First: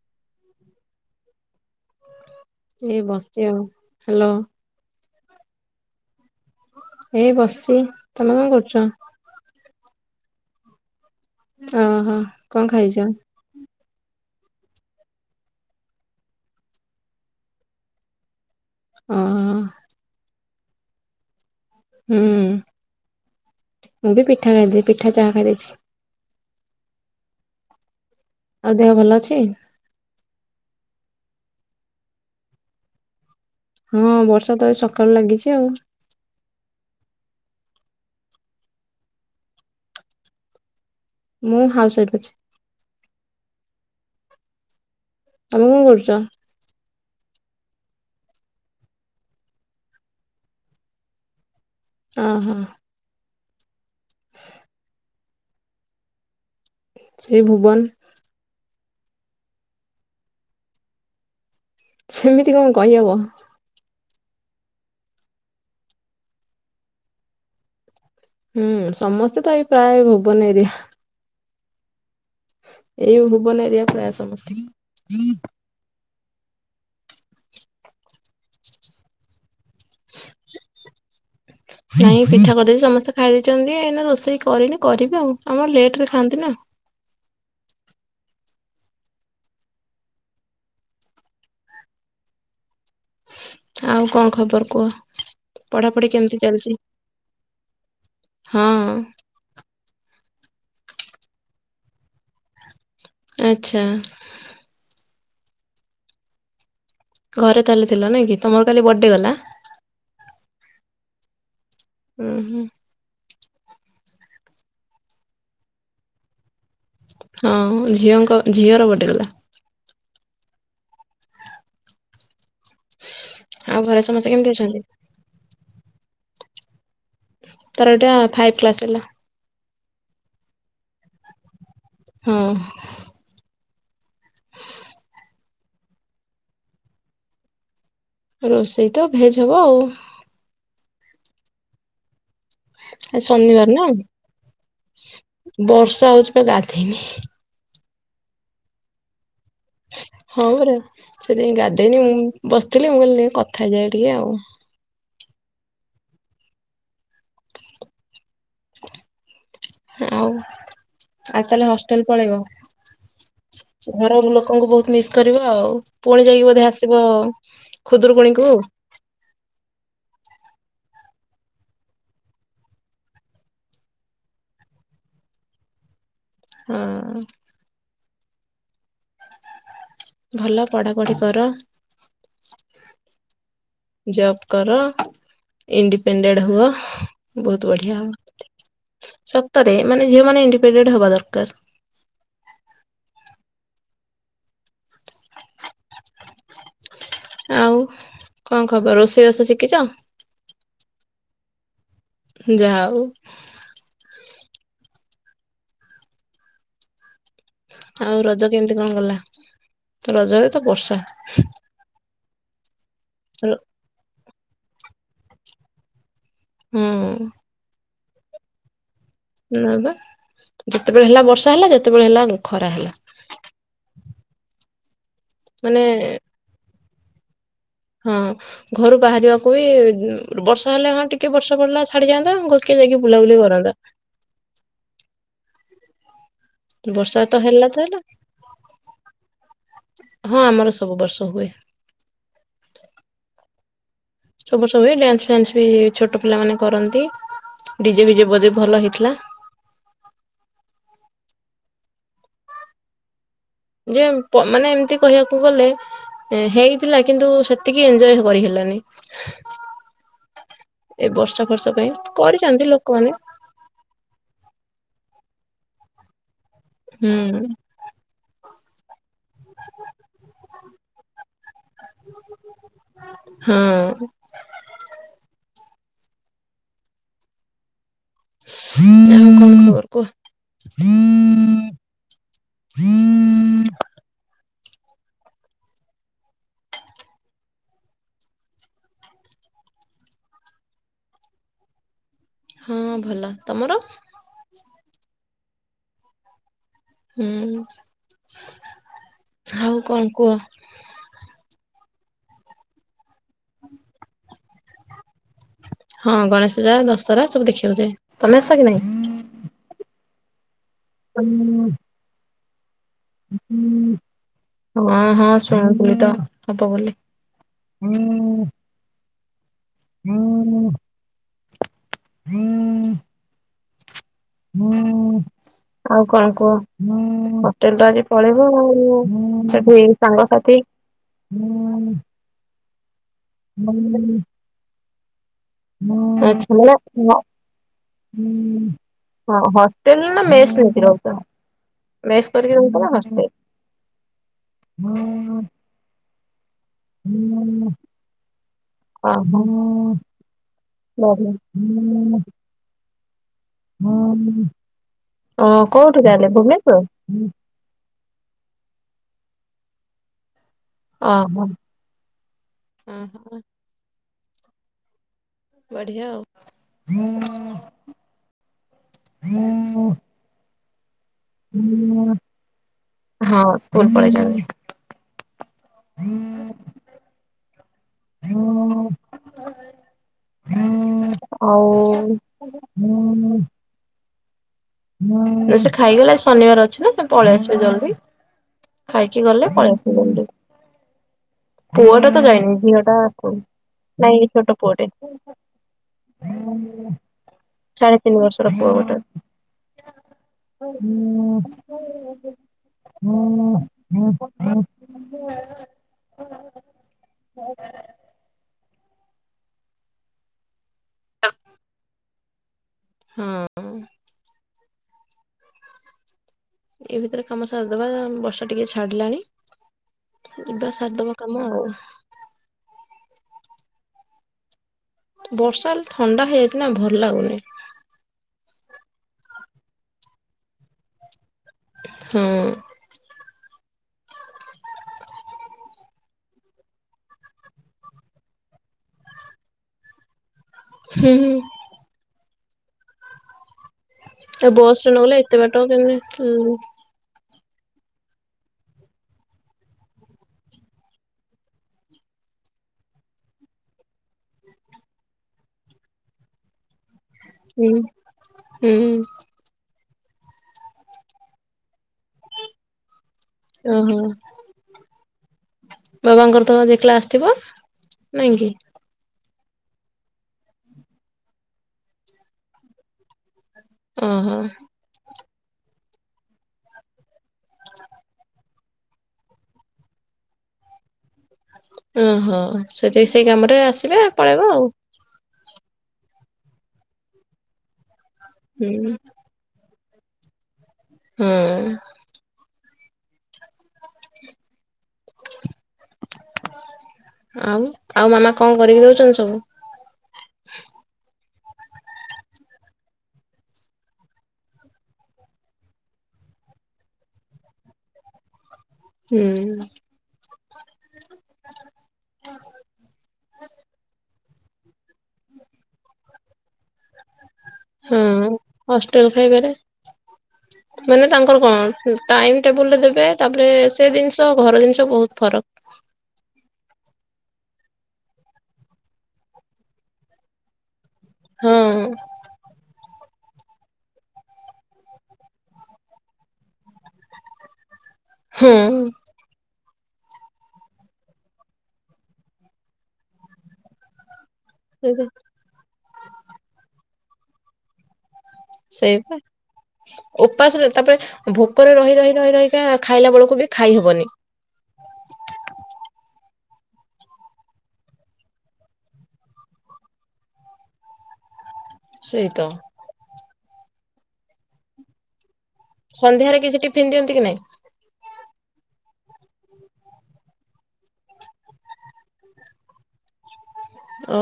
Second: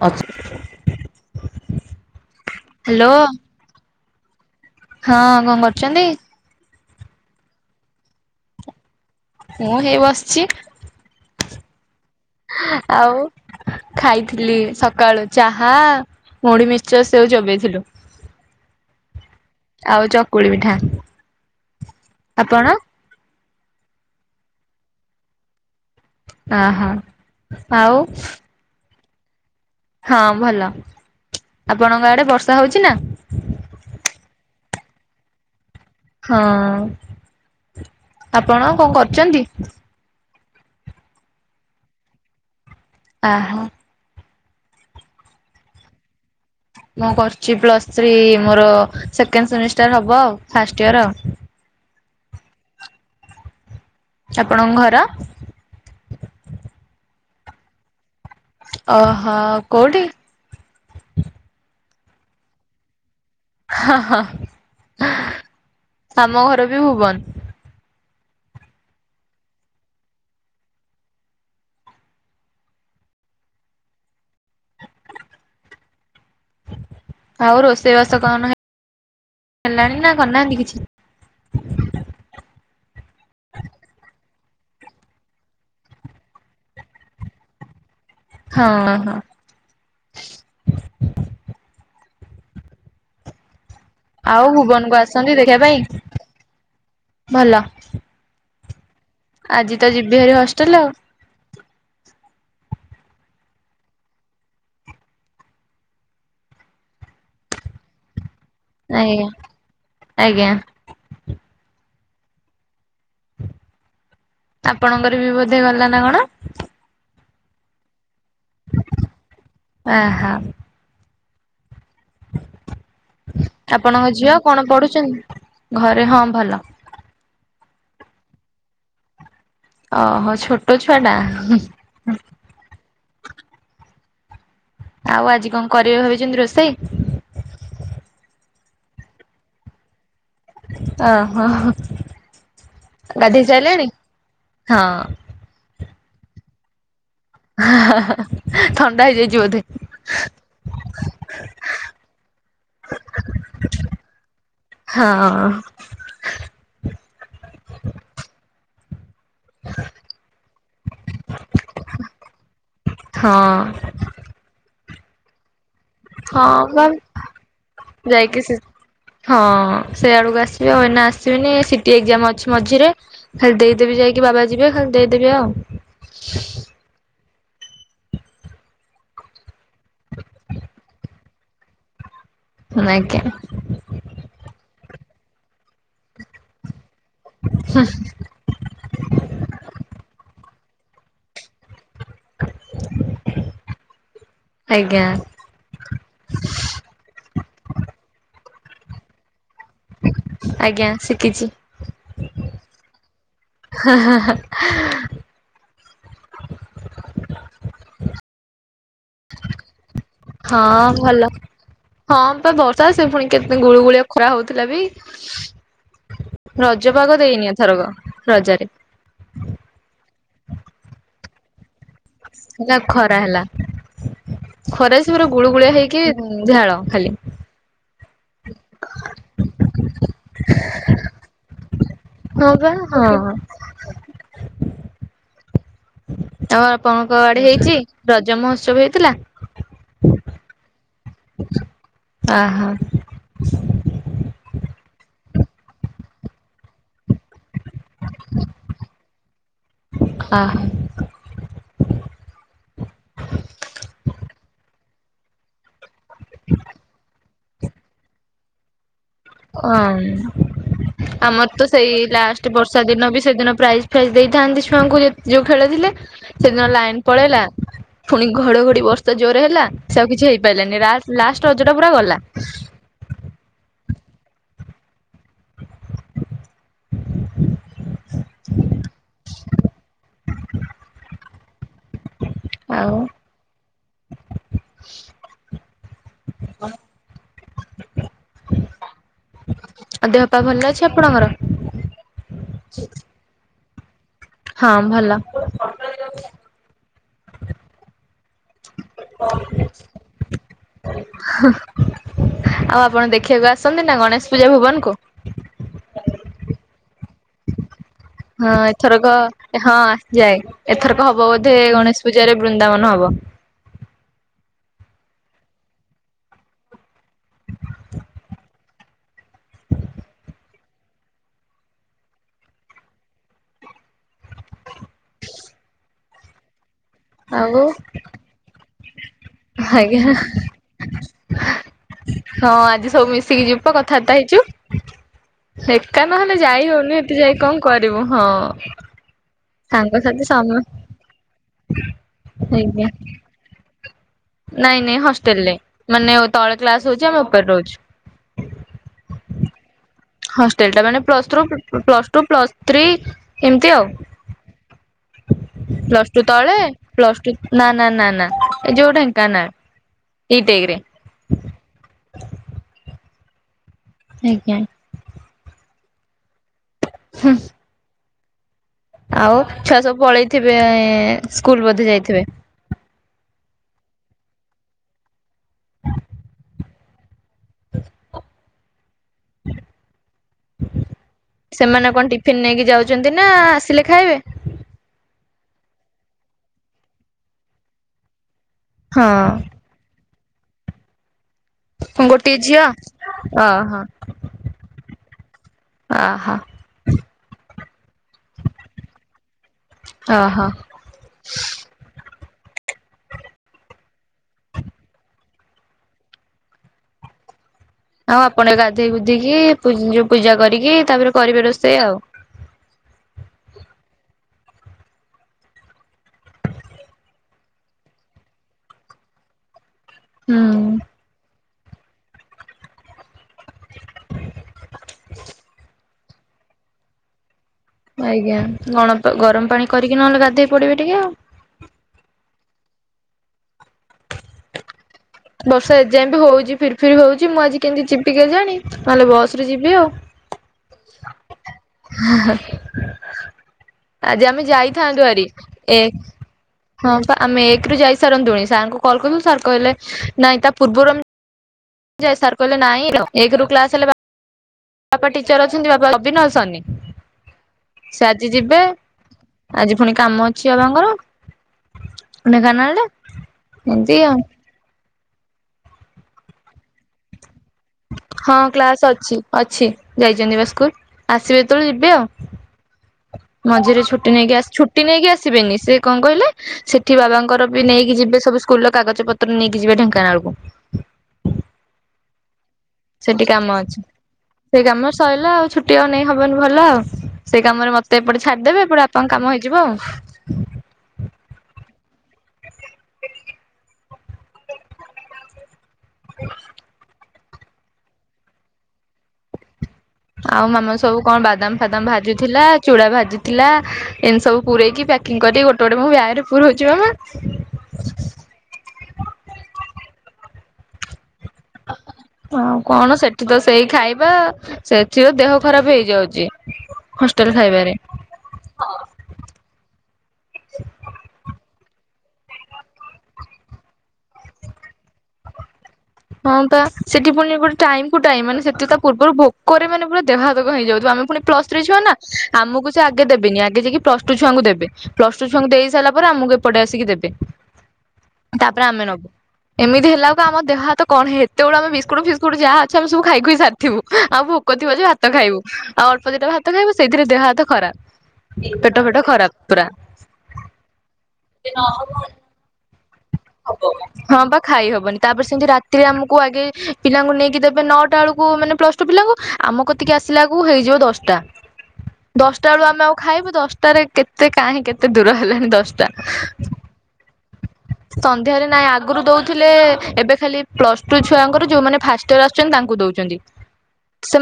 ଆ [unintelligible] ସେ ବସିଛ ଆଉ, ହାଲୋ ହଁ କଣ କରୁଛନ୍ତି? ଏଇ ବସିଛି, ତମେ କଣ କରୁଛ? ମୁଁ ହେଇ ବସିଛି । ଓହୋ କଣ ଖାଇଛ? ଖାଇଥିଲି ସକାଳୁ ଚାହା, ମୁଢ଼ି, ମିକ୍ସର, ସେଉ ଚୋବେଇଥିଲୁ । [inaudible] ଓହୋ ଆଉ ଚକୁଳି ପିଠା। ହୁଁ, ଆପଣ ମୁଁ ବି ପିଠା ଖାଇଦ ପିଠା ଚା ଖାଇଦେଇଛି। ଆହା ଆଉ। ଛି। ହଁ ଭଲ, ଆପଣଙ୍କ ଆଡେ ବର୍ଷା ହଉଛି ନା? ହଁ ବର୍ଷା ତ ଏ ସକାଳୁ ଲାଗିଛି ଆଉ ହଁ ଆପଣ କଣ କରୁଛନ୍ତି? ମୁଁ ହାଉସ୍ ୱାଇଫ୍ ଅଛି। ଆ ହ। ତମେ କଣ କରୁଛ? ମୁଁ କରୁଛି ପ୍ଲସଥ୍ରୀ, ମୋର ସେକେଣ୍ଡ ସେମିଷ୍ଟାର ହବ ଆଉ ଫାଷ୍ଟ ଇୟର ଆଉ। ଓ ହୋ। ଆପଣଙ୍କ ଘର? ସେ ଭୁବନ। ଓ ହୋ କୋଉଠି? ସେମିତି କଣ କହିହବ? ହ ହ, ଆମ ଘର ବି ଭୁବନ। ହୁଁ ସମସ୍ତେ ତ ଏଇ ପ୍ରାୟ ଭୁବନ ଏରିଆ। ଏଇ ଭୁବନ ଏରିଆ ପ୍ରାୟ ସମସ୍ତେ। ଆଉ ରୋଷେଇବାସ କଣ? ହେଲଣି ନା କରନାହାନ୍ତି କିଛି। ନାଇଁ ପିଠା କରିଦେଇଛି, ସମସ୍ତେ ଖାଇ ଦେଇଛନ୍ତି, ଏଇ ରୋଷେଇ କରିନି, କରିବି ଆଉ, ଆମର ଲେଟରେ ଖାଆନ୍ତି ନା। ହଁ ହଁ। ଆଉ କଣ ଖବର କୁହ? ଭୁବନକୁ ଆସନ୍ତି ଦେଖିବା ପାଇଁ ପଢାପଢି କେମିତି ଚାଲିଛି? ଭଲ। ହଁ। ଆଜି ତ ଯିବି ହେରିି ହଷ୍ଟେଲ ଆଉ। ଆଛା । ଘରେ ତାହେଲେ ଥିଲ ନାଇଁ କି? ତମର କାଲି ବର୍ଥଡେ ଆଜ୍ଞା ଗଲା। ଆଜ୍ଞା। ହୁଁ ହୁଁ। ଆପଣଙ୍କର ବି ବୋଧେ ଗଲା ନା କଣ? ହଁ ଝିଅଙ୍କ, ଝିଅର ବର୍ଥଡେ ଗଲା। ଆହା । ଆଉ ଘରେ ଆପଣଙ୍କ ସମସ୍ତେ ଝିଅ କେମିତି କଣ ଅଛନ୍ତି? ପଢୁଛନ୍ତି? ଘରେ ହଁ ଭଲ। ତାର ଏଟା ଫାଇଭ କ୍ଲାସ ହେଲା। ଓହୋ ଛୋଟ ଛୁଆଟା। ହଁ। ଆଉ ଆଜି କଣ କରିବେ ଭାବିଛନ୍ତି, ରୋଷେଇ? ରୋଷେଇ ତ ଭେଜ୍ ହବ ଆଉ। ଓହୋ। ଗାଧେଇ ଶନିବାର ନା ସାରିଲେଣି? ହଁ ବର୍ଷା ହଉଛି ପା ଗାଧେଇନି। ହାଁ ହାଁ ଥଣ୍ଡା ହେଇଯାଇଛି ବୋଧେ? ହଁ ପରା ସେଥିପାଇଁ ଗାଧେଇନି ମୁଁ। ବସିଥିଲି ମୁଁ କହିଲି ନାଇ କଥା ହେଇଯାଏ ଟିକେ ଆଉ। ହଁ। ଆଉ ଆ ତାହେଲେ ହଷ୍ଟେଲ ପଳେଇବ। ହଁ ଘର ଲୋକଙ୍କୁ ବହୁତ ମିସ୍ କରିବ ଆଉ। ପୁଣି ଯାଇକି ହଁ ବୋଧେ ବା ଆସିବ ଖୁଦରୁକୁଣୀକୁ? ସେଇଆଡ଼ କୁ ଆସିବି ଆଉ ଏଇନା ଆସିବିନି ସିଟି ଏକ୍ଜାମ ଅଛି ମଝିରେ ଖାଲି ଦେଇଦେବି ଯାଇକି ବାବା ଯିବେ ଖାଲି ଦେଇଦେବି ଆଉ। ହଁ। ଭଲ ପଢ଼ାପଢ଼ି କର। ଆଜ୍ଞା ଜବ୍ କର ଇଣ୍ଡିପେଣ୍ଡେଣ୍ଟ ହୁଅ। ବହୁତ ବଢ଼ିଆ ସତରେ ମାନେ ଝିଅ ମାନେ ଇଣ୍ଡିପେଣ୍ଡେଣ୍ଟ ହବା ଦରକାର। ଆଜ୍ଞା। ଆଉ କଣ ଖବର ରୋଷେଇ ବାସ ଷି ଆଜ୍ଞା ଶିଖିଚି। ଯାହା ହଉ ହାଁ ହାଁ ହାଁ ଆଉ ରଜ କେମିତି କଣ ଗଲା ରଜରେ ହଁ ତ ବର୍ଷା ଭଲ। ହଁ ତ ବର୍ଷା ସେ ପୁଣି କେତ ଗୁଳୁ ଗୁଳିଆ ଖରା ହଉଥିଲା ବି ରଜ ପାଗ ହୁଁ ଦେଇନି ଏଥରକ ରଜରେ। ହବା ଯେତେବେଳେ ହେଲା ବର୍ଷା ହେଲା ଯେତେବେଳେ ହେଲା ଖରା ହେଲା। ଖରା ସ ପୁରା ଗୁଳୁ ଗୁଳିଆ ମାନେ ହେଇକି ଝାଳ ଖାଲି। ହଁ ଘରୁ ବାହାରିବାକୁ ବି ବର୍ଷା ହେଲେ ହଁ ଟିକେ ବର୍ଷା ପଡ଼ିଲା ଛାଡି ଯାଆନ୍ତା ହଁ ବା ଘରିକି ଯାଇକି ହଁ ବୁଲାବୁଲି କରନ୍ତ। ଆଉ ଆପଣଙ୍କ ତ ଆଡ଼େ ହେଲା ହେଇଛି ତ ହେଲା ରଜ ମହୋତ୍ସବ ହେଇଥିଲା? ହଁ ଆମର ସବୁ ବର୍ଷ ହୁଏ। ଆହା ସବୁ ସବୁ ଡ୍ୟାନ୍ସ ଫାନ୍ସ୍ ବି ଛୋଟ ପିଲା ମାନେ କରନ୍ତି। ଡ଼ିଜେ ଫିଜେ ବଜେ ଭଲ ହେଇଥିଲା। ଆହା ଯେ ମାନେ ଏମିତି କହିବାକୁ ଗଲେ ହେଇଥିଲା କିନ୍ତୁ ସେତିକି ଏଞଜୟ କରିହେଲା ଅ ଏ ବର୍ଷା ଆମର ତ ଫର୍ଷା ପାଇଁ ସେଇ ଲାଷ୍ଟ କରିଛନ୍ତି ବର୍ଷା ଦିନ ଲୋକମାନେ ବି ସେଦିନ ପ୍ରାଇଜ୍ ଫାଇଜ୍ ଦେଇଥାନ୍ତେ ଛୁଆଙ୍କୁ ଯୋଉଁ ଖେଳଥିଲେ ସେଦିନ ଲାଇନ ପଳେଇଲା ହୁଁ ପୁଣି ଘଡଘଡି ବର୍ଷା ତ ଜୋରରେ ହେଲା ସେ ଆଉ କିଛି ହେଇପାରିଲାନି ଲା ଲାଷ୍ଟ ରଜ ଟା ପୁରା ଗଲା। ହଁ ଆଉ ଆଉ କଣ ଖବର କୁହ? ହୁଁ ହ [unintelligible] ଆଉ ଦେହ ପା ଭଲ ଅଛି ଆପଣଙ୍କର? ହଁ ଭଲ! ତମର? ହଁ ଭଲ। ହୁଁ ଆଉ କଣ କୁହ? ଆଉ ଆପଣ ଦେଖିବାକୁ ଆସନ୍ତି ନା ଗଣେଶ ପୂଜା ଭୁବନ କୁ? ହଁ ଗଣେଶ ପୂଜା ଦଶହରା ସବୁ ଦେଖିବାକୁ ଯାଏ। ତମେ ଆସ ହଁ କି ନାଇଁ? ଏଥରକ ହଁ ଆସି ଯାଏ ଏଥରକ ହବ ବୋଧେ ଗଣେଶ ପୂଜାରେ ବୃନ୍ଦାବନ ହବ। ବ। ହଁ ହଁ ଶୁଣୁଥିଲି ତ ହବ ବୋଲି। ହୁଁ ହୁଁ ହୁଁ ଆଉ କଣ କୁହ ହୁଁ ଆଉ ହୋଟେଲ ତ ଆଜି ପଳେଇବ ଆଉ। ସବୁ ହେଇ ଆଜ୍ଞା ସାଙ୍ଗ ସାଥି। ହଁ ଆଜି ସବୁ ମିଶିକି ଯିବୁ ପା କଥାବାର୍ତ୍ତା ହେଇଚୁ। ତୋ ଛୁଆ ପିଲା ଯାଇ କଣ କରିବୁ ହଁ। ହୁଁ। ହଷ୍ଟେଲ୍ ସାଙ୍ଗସାଥି ନା ସମ ମେସ୍ ନେଇକି ରହୁଥିଲ। ମେସ୍ କରିକି ଆଜ୍ଞା ରହୁଛ ହଷ୍ଟେଲ ନାଇଁ ନାଇଁ ହଷ୍ଟେଲରେ ମାନେ ତଳେ କ୍ଲାସ ହଉଚି ଆମ ଉପରେ ରହୁଛୁ। ଓ ହୋ। ହଷ୍ଟେଲ ଟା ମାନେ plus three plus two plus three. ହଁ ପ୍ଲସ ଟୁ ତଳେ ପ୍ଲସ ଟୁ ନା ନା ନା ନା ଏ ଯୋଉଟା ନା ନା। ଓ ହୋ ଅଁ ହଁ। ଆଜ୍ଞା। ବଢିଆ ଆଉ। ହୁଁ। ଆଉ ଛୁଆ ସବୁ ପଳେଇଥିବେ ସ୍କୁଲ ବୋଧେ ଯାଇଥିବେ। ହଁ ସ୍କୁଲ ପଳେଇଚନ୍ତି । ସେମାନେ କଣ ହୁଁ ଟିଫିନ ନେଇକି ଯାଉଛନ୍ତି ନା ଆସିଲେ ଖାଇବେ ଆଉ ଯେ ସେ ଖାଇଗଲା ଶନିବାର ଅଛି ନା ସେ ପଳେଇ ଆସିବ ଜଲଦି। ହଁ ଖାଇକି ଗଲେ ପଳେଇ ଆସିବ ଜଲଦି। ପୁଅଟା ତ ଗୋଟିଏ ଜାଇନି ଝିଅ ଝିଅଟା ଆଉ କଣ ଓହୋ ନାଇଁ ଛୋଟ ପୁଅଟେ। ଓ ହୋ। ସାଢେ ତିନି ବର୍ଷର ପୁଅ ଗୋଟେ ଓହୋ। । ହୁଁ ହଁ ହଁ ଆଉ ଆପଣ ଗାଧେଇ ଗୁଧିକି ପୂଜ ଯୋଉ ପୂଜା କରିକି ତାପରେ କରିବେ ରୋଷେଇ ଆଉ। ହଁ। ଏଇ ଭିତରେ କାମ ସାରିଦବା ବର୍ଷା ଟିକେ ଛାଡିଲାଣି। ହୁଁ ଯିବା ସାରଦବା କାମ ଆଉ। ବର୍ଷା ହେଲେ ଥଣ୍ଡା ହେଇଯାଇଚି ନା ଭଲ ଲାଗୁନି। ଆଜ୍ଞା ଗଣ ଗରମ ପାଣି କରିକି ନହେଲେ ଗାଧେଇ ପଡିବେ ଟିକେ ଆଉ। ହୁଁ। ବର୍ଷା ଏଯାଏଁ ବି ହଉଛି ଫିର ଫିରି ହଉଚି। ମୁଁ ଆଜି କେମିତି ଯିବିି କେଜାଣି? ନହେଲେ ବସ ରେ ଯିବି ଆଉ। ହୁଁ ହୁଁ। ଆଜି ଆମେ ଆଉ ବସ ରେ ଯାଇଥାନ୍ତୁ ନଗଲେ ଆରି ଏତେ ବାଟ ଏ କେମିତି ହପା। ଆମେ ଏକରୁ ଯାଇସାରନ୍ତୁଣି। ସାରଙ୍କୁ କଲ୍ କଲୁ ସାର୍ କହିଲେ ନାଇଁ ତା ପୂର୍ବରୁ ଆମେ ଯା ସାର କହିଲେ ନାଇଁ ଏକରୁ କ୍ଲାସ ହେଲେ ବା ବାପା ଟିଚର ଅଛନ୍ତି ବାପା ଅବିନର ସରନି। ହୁଁ ସେ ଆଜି ଯିବେ ହୁଁ ଆଜି ପୁଣି କାମ ଅଛି ବାବାଙ୍କର ଢେଙ୍କାନାଳରେ। ଓହୋ ଏନିତି ଆଉ। ବାବାଙ୍କର ତ ଦେଖିଲେ ଆସିଥିବ। ହଁ କ୍ଲାସ ଅଛି। ଅଛି ଯାଇଛନ୍ତି ବା ସ୍କୁଲ ଆସିବେ ଯେତେବେଳେ ଯିବେ ଆଉ। ମଝିରେ ଛୁଟି ନେଇକି ଓହୋ ଆ ଛୁଟି ନେଇକି ଆସ ଆସିବେନି ସେ କଣ କହିଲେ? ସେଠି ବାବାଙ୍କର ବି ନେଇକି ଯିବେ ସବୁ ସ୍କୁଲ ର କାଗଜ ପତ୍ର ନେଇକି ଯିବେ ଢେଙ୍କାନାଳକୁ। ଓହୋ। ସିଏ ତ ସେଠି ସେଇ କାମ କାମରେ ଆସିବେ ପଳେଇବ ଆଉ। ହେଟି ଆଉ ନେଇ ହବନି ଭଲ। ସେଇ କାମରେ ମତେ ଏପଟେ ଛାଡିଦେବେ। ଏପଟେ ହୁଁ ବାପାଙ୍କ କାମ ହେଇଯିବ ଆଉ। ହଁ ହୁଁ। ଦେଖିକି [inaudible] ଆଉ ଆଉ ମାମା କଣ କରିକି ଦଉଚନ୍ତି ସବୁ? ଆଉ ମାମା ସବୁ କଣ ବାଦାମ ଫାଦାମ ଭାଜିଥିଲା ଚୁଡା ଭାଜିଥିଲା ଏମିତି ସବୁ ପୂରେଇକି ପ୍ୟା ପ୍ୟାକିଂ କରିକି ଗୋଟେ ଗୋଟେ ମୋ ବ୍ୟାଗ ରେ ପୂରଉଚି ମାମା। ହୁଁ। ଆଉ କଣ ସେଠି ତ ସେଇ ଖାଇବା ସେଥିରୁ ଦେହ ଖରାପ ହେଇଯାଉଚି। ହୁଁ ହଷ୍ଟେଲ ଖାଇବାରେ ମାନେ ତାଙ୍କର କଣ ହୁଁ ଟାଇମ ଟେବୁଲରେ ଦେବେ ତାପରେ ସେ ଜିନିଷ ଘର ଜିନିଷ ବହୁତ ଫରକ। ହଁ ପା ସେଠି ପୁଣି ଗୋଟେ ଟାଇ କୁ ଟାଇମ ମାନେ ସେତୀ ତା ପୂର୍ବରୁ ଭୋକରେ ମାନେ ପୁରା ଦେହ ହାତ କଣ ହେଇଯାଉଥିବ ଆମେ ପୁଣି ପ୍ଲସ ହଁ ଥ୍ରି ଛୁଆ ନା ଆମକୁ ସେ ଆଗେ ଦେବେନି ଆଗେ ଯାଇକି ପ୍ଲସ ଟୁ ଛୁଆଙ୍କୁ ଦେବେ ପ୍ଲସ ଟୁ ଛୁଆଙ୍କୁ ଦେଇ ସାରିଲା ପରେ ଆମକୁ ଏପଟେ ଆସିକି ଦେବେ। ହ ତାପରେ ଆମେ ନବୁ ଏମିତି ହେଲା ବେଳକୁ ଆମ ଦେହ ହାତ କଣ ହେତେବେଳୁ ଆମ ବିସ୍କୁଟ ଫିସ୍କୁଟ ଯାହା ଅଛି ଆମେ ସବୁ ଖାଇ ଖୁଇ ସାରିଥିବୁ ଆଉ ଫୁ କରଥିବ ଯେ ଭାତ ଖାଇବୁ ଆଉ ଅଳ୍ପ ଦିଟା ଭାତ ଖାଇବୁ ସେଇଥିରେ ଦେହ ହାତ ଖରାପ। ପେଟ ଫେଟ ସେଇ ପା ଖରାପ ପୁରା। ଉପାସରେ ତାପରେ ଭୋକରେ ରହି ରହି ରହି ରହିକା ଖାଇଲା ବେଳକୁ ବି ଖାଇ ହବନି ହଁ ପା ଖାଇ ହବନି ତାପରେ ସେମତି ରାତିରେ ଆମୁକୁ ଆଗେ ପିଲାଙ୍କୁ ନେଇକି ଦେବେ ନଅଟା ବେଳକୁ ମାନେ ପ୍ଲସ ଟୁ ପିଲାଙ୍କୁ ଆମ କତିକି ଆସିଲା ବଳକୁ ହେଇଯିବ ଦଶଟା। ସେଇତ ଦଶଟା ବେଳୁ ଆମେ ଆଉ ଖାଇବୁ ଦଶଟାରେ କେତେ କାହିଁ କେତେ ଦୂର ହେଲାଣି ଦ ସନ୍ଧ୍ୟାରେ କିଛି ଟିଫିନ ଦିଅନ୍ତି କି ନାଇଁ? ସନ୍ଧ୍ୟାରେ ନାଇଁ ଆଗରୁ ଦଉଥିଲେ ଏବେ ଖାଲି ପ୍ଲସ ଟୁ ଛୁଆଙ୍କର ଯୋଉମାନେ ଫାଷ୍ଟ ଇୟର ଆସୁଚନ୍ତି ତା ଙ୍କୁ ଦଉଚନ୍ତି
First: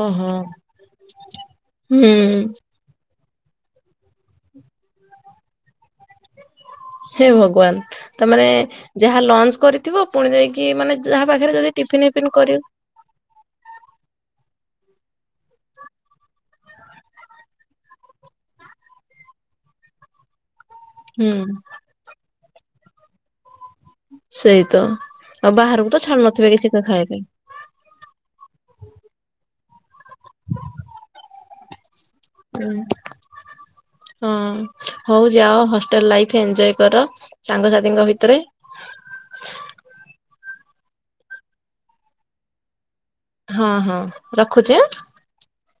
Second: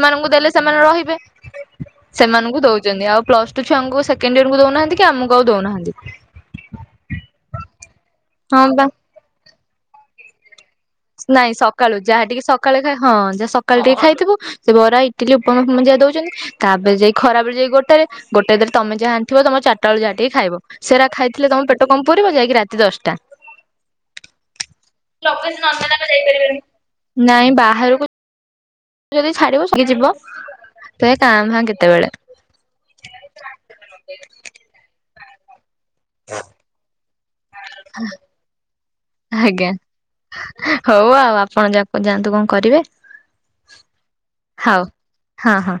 ଓହୋ ଦେଲେ ସେମାନେ ରହିବେ ହୁଁ ସେମାନଙ୍କୁ ଦଉଚନ୍ତି ଆଉ ପ୍ଲସ ଟୁ ଛୁଆକୁ ସେକେଣ୍ଡ ଇୟରକୁ ଦଉନାହାନ୍ତି କି ଆମକୁ ଆଉ ଦଉନାହାନ୍ତି। ହେ ଭଗବାନ ତମାନେ ହଁ ବା। ଯାହା ଲଞ୍ଚ କରିଥିବ ପୁଣି ଯାଇକି ମାନେ ଯାହା ନାଇଁ ପାଖରେ ଯଦି ସକାଳୁ ଟିଫିନ ଯାହା ଫିଫିନ ଟିକେ କରିବ ସକାଳୁ ଖା ହଁ ଜା ସକାଳୁ ଟିକେ ଖାଇଥିବୁ ସେ ବରା ଇଟିଲି ଉପମାସ ଫୁ ଯା ଦଉଚନ୍ତି ତାପରେ ଯାଇ ଖରାବେଳେ ଯାଇ ଗୋଟେରେ ଗୋଟେ ତୀରେ ତମେ ଯାହା ଆଣି ଥିବ ତମର ଚାରଟା ବେଳୁ ଯାହା ଟିକେ ଖାଇବ ସେରା ହୁଁ ଖାଇଥିଲେ ତମ ପେଟ କମ ପୁୁରିବ ଯାଇକି ରାତି ଦଶଟା। ସେଇତ ଆଉ ବାହାରୁକୁ ତ ଛାଡୁ ନଥିବେ କିଛିକା ଖାଇବା ନାଇଁ ବାହାରକୁ ପାଇଁ। ଯଦି ଛାଡିବୁ ସହି ଯିବ ତ ଏ କା ଭା କେତେବେଳେ ଉଁ ହଁ ହଉ ଯାଅ ହ ଟେ ଲାଇଫ ଏନଜୟ କର ସାଙ୍ଗସାଥିଙ୍କ ଭିତରେ। ଆଜ୍ଞା ହଉ ଆଉ ଆପଣ ଯା ଯାଆନ୍ତୁ କଣ କରିବେ ହଁ ହଁ ରଖୁଚି ହଉ ଆଁ। ହଁ ହଁ।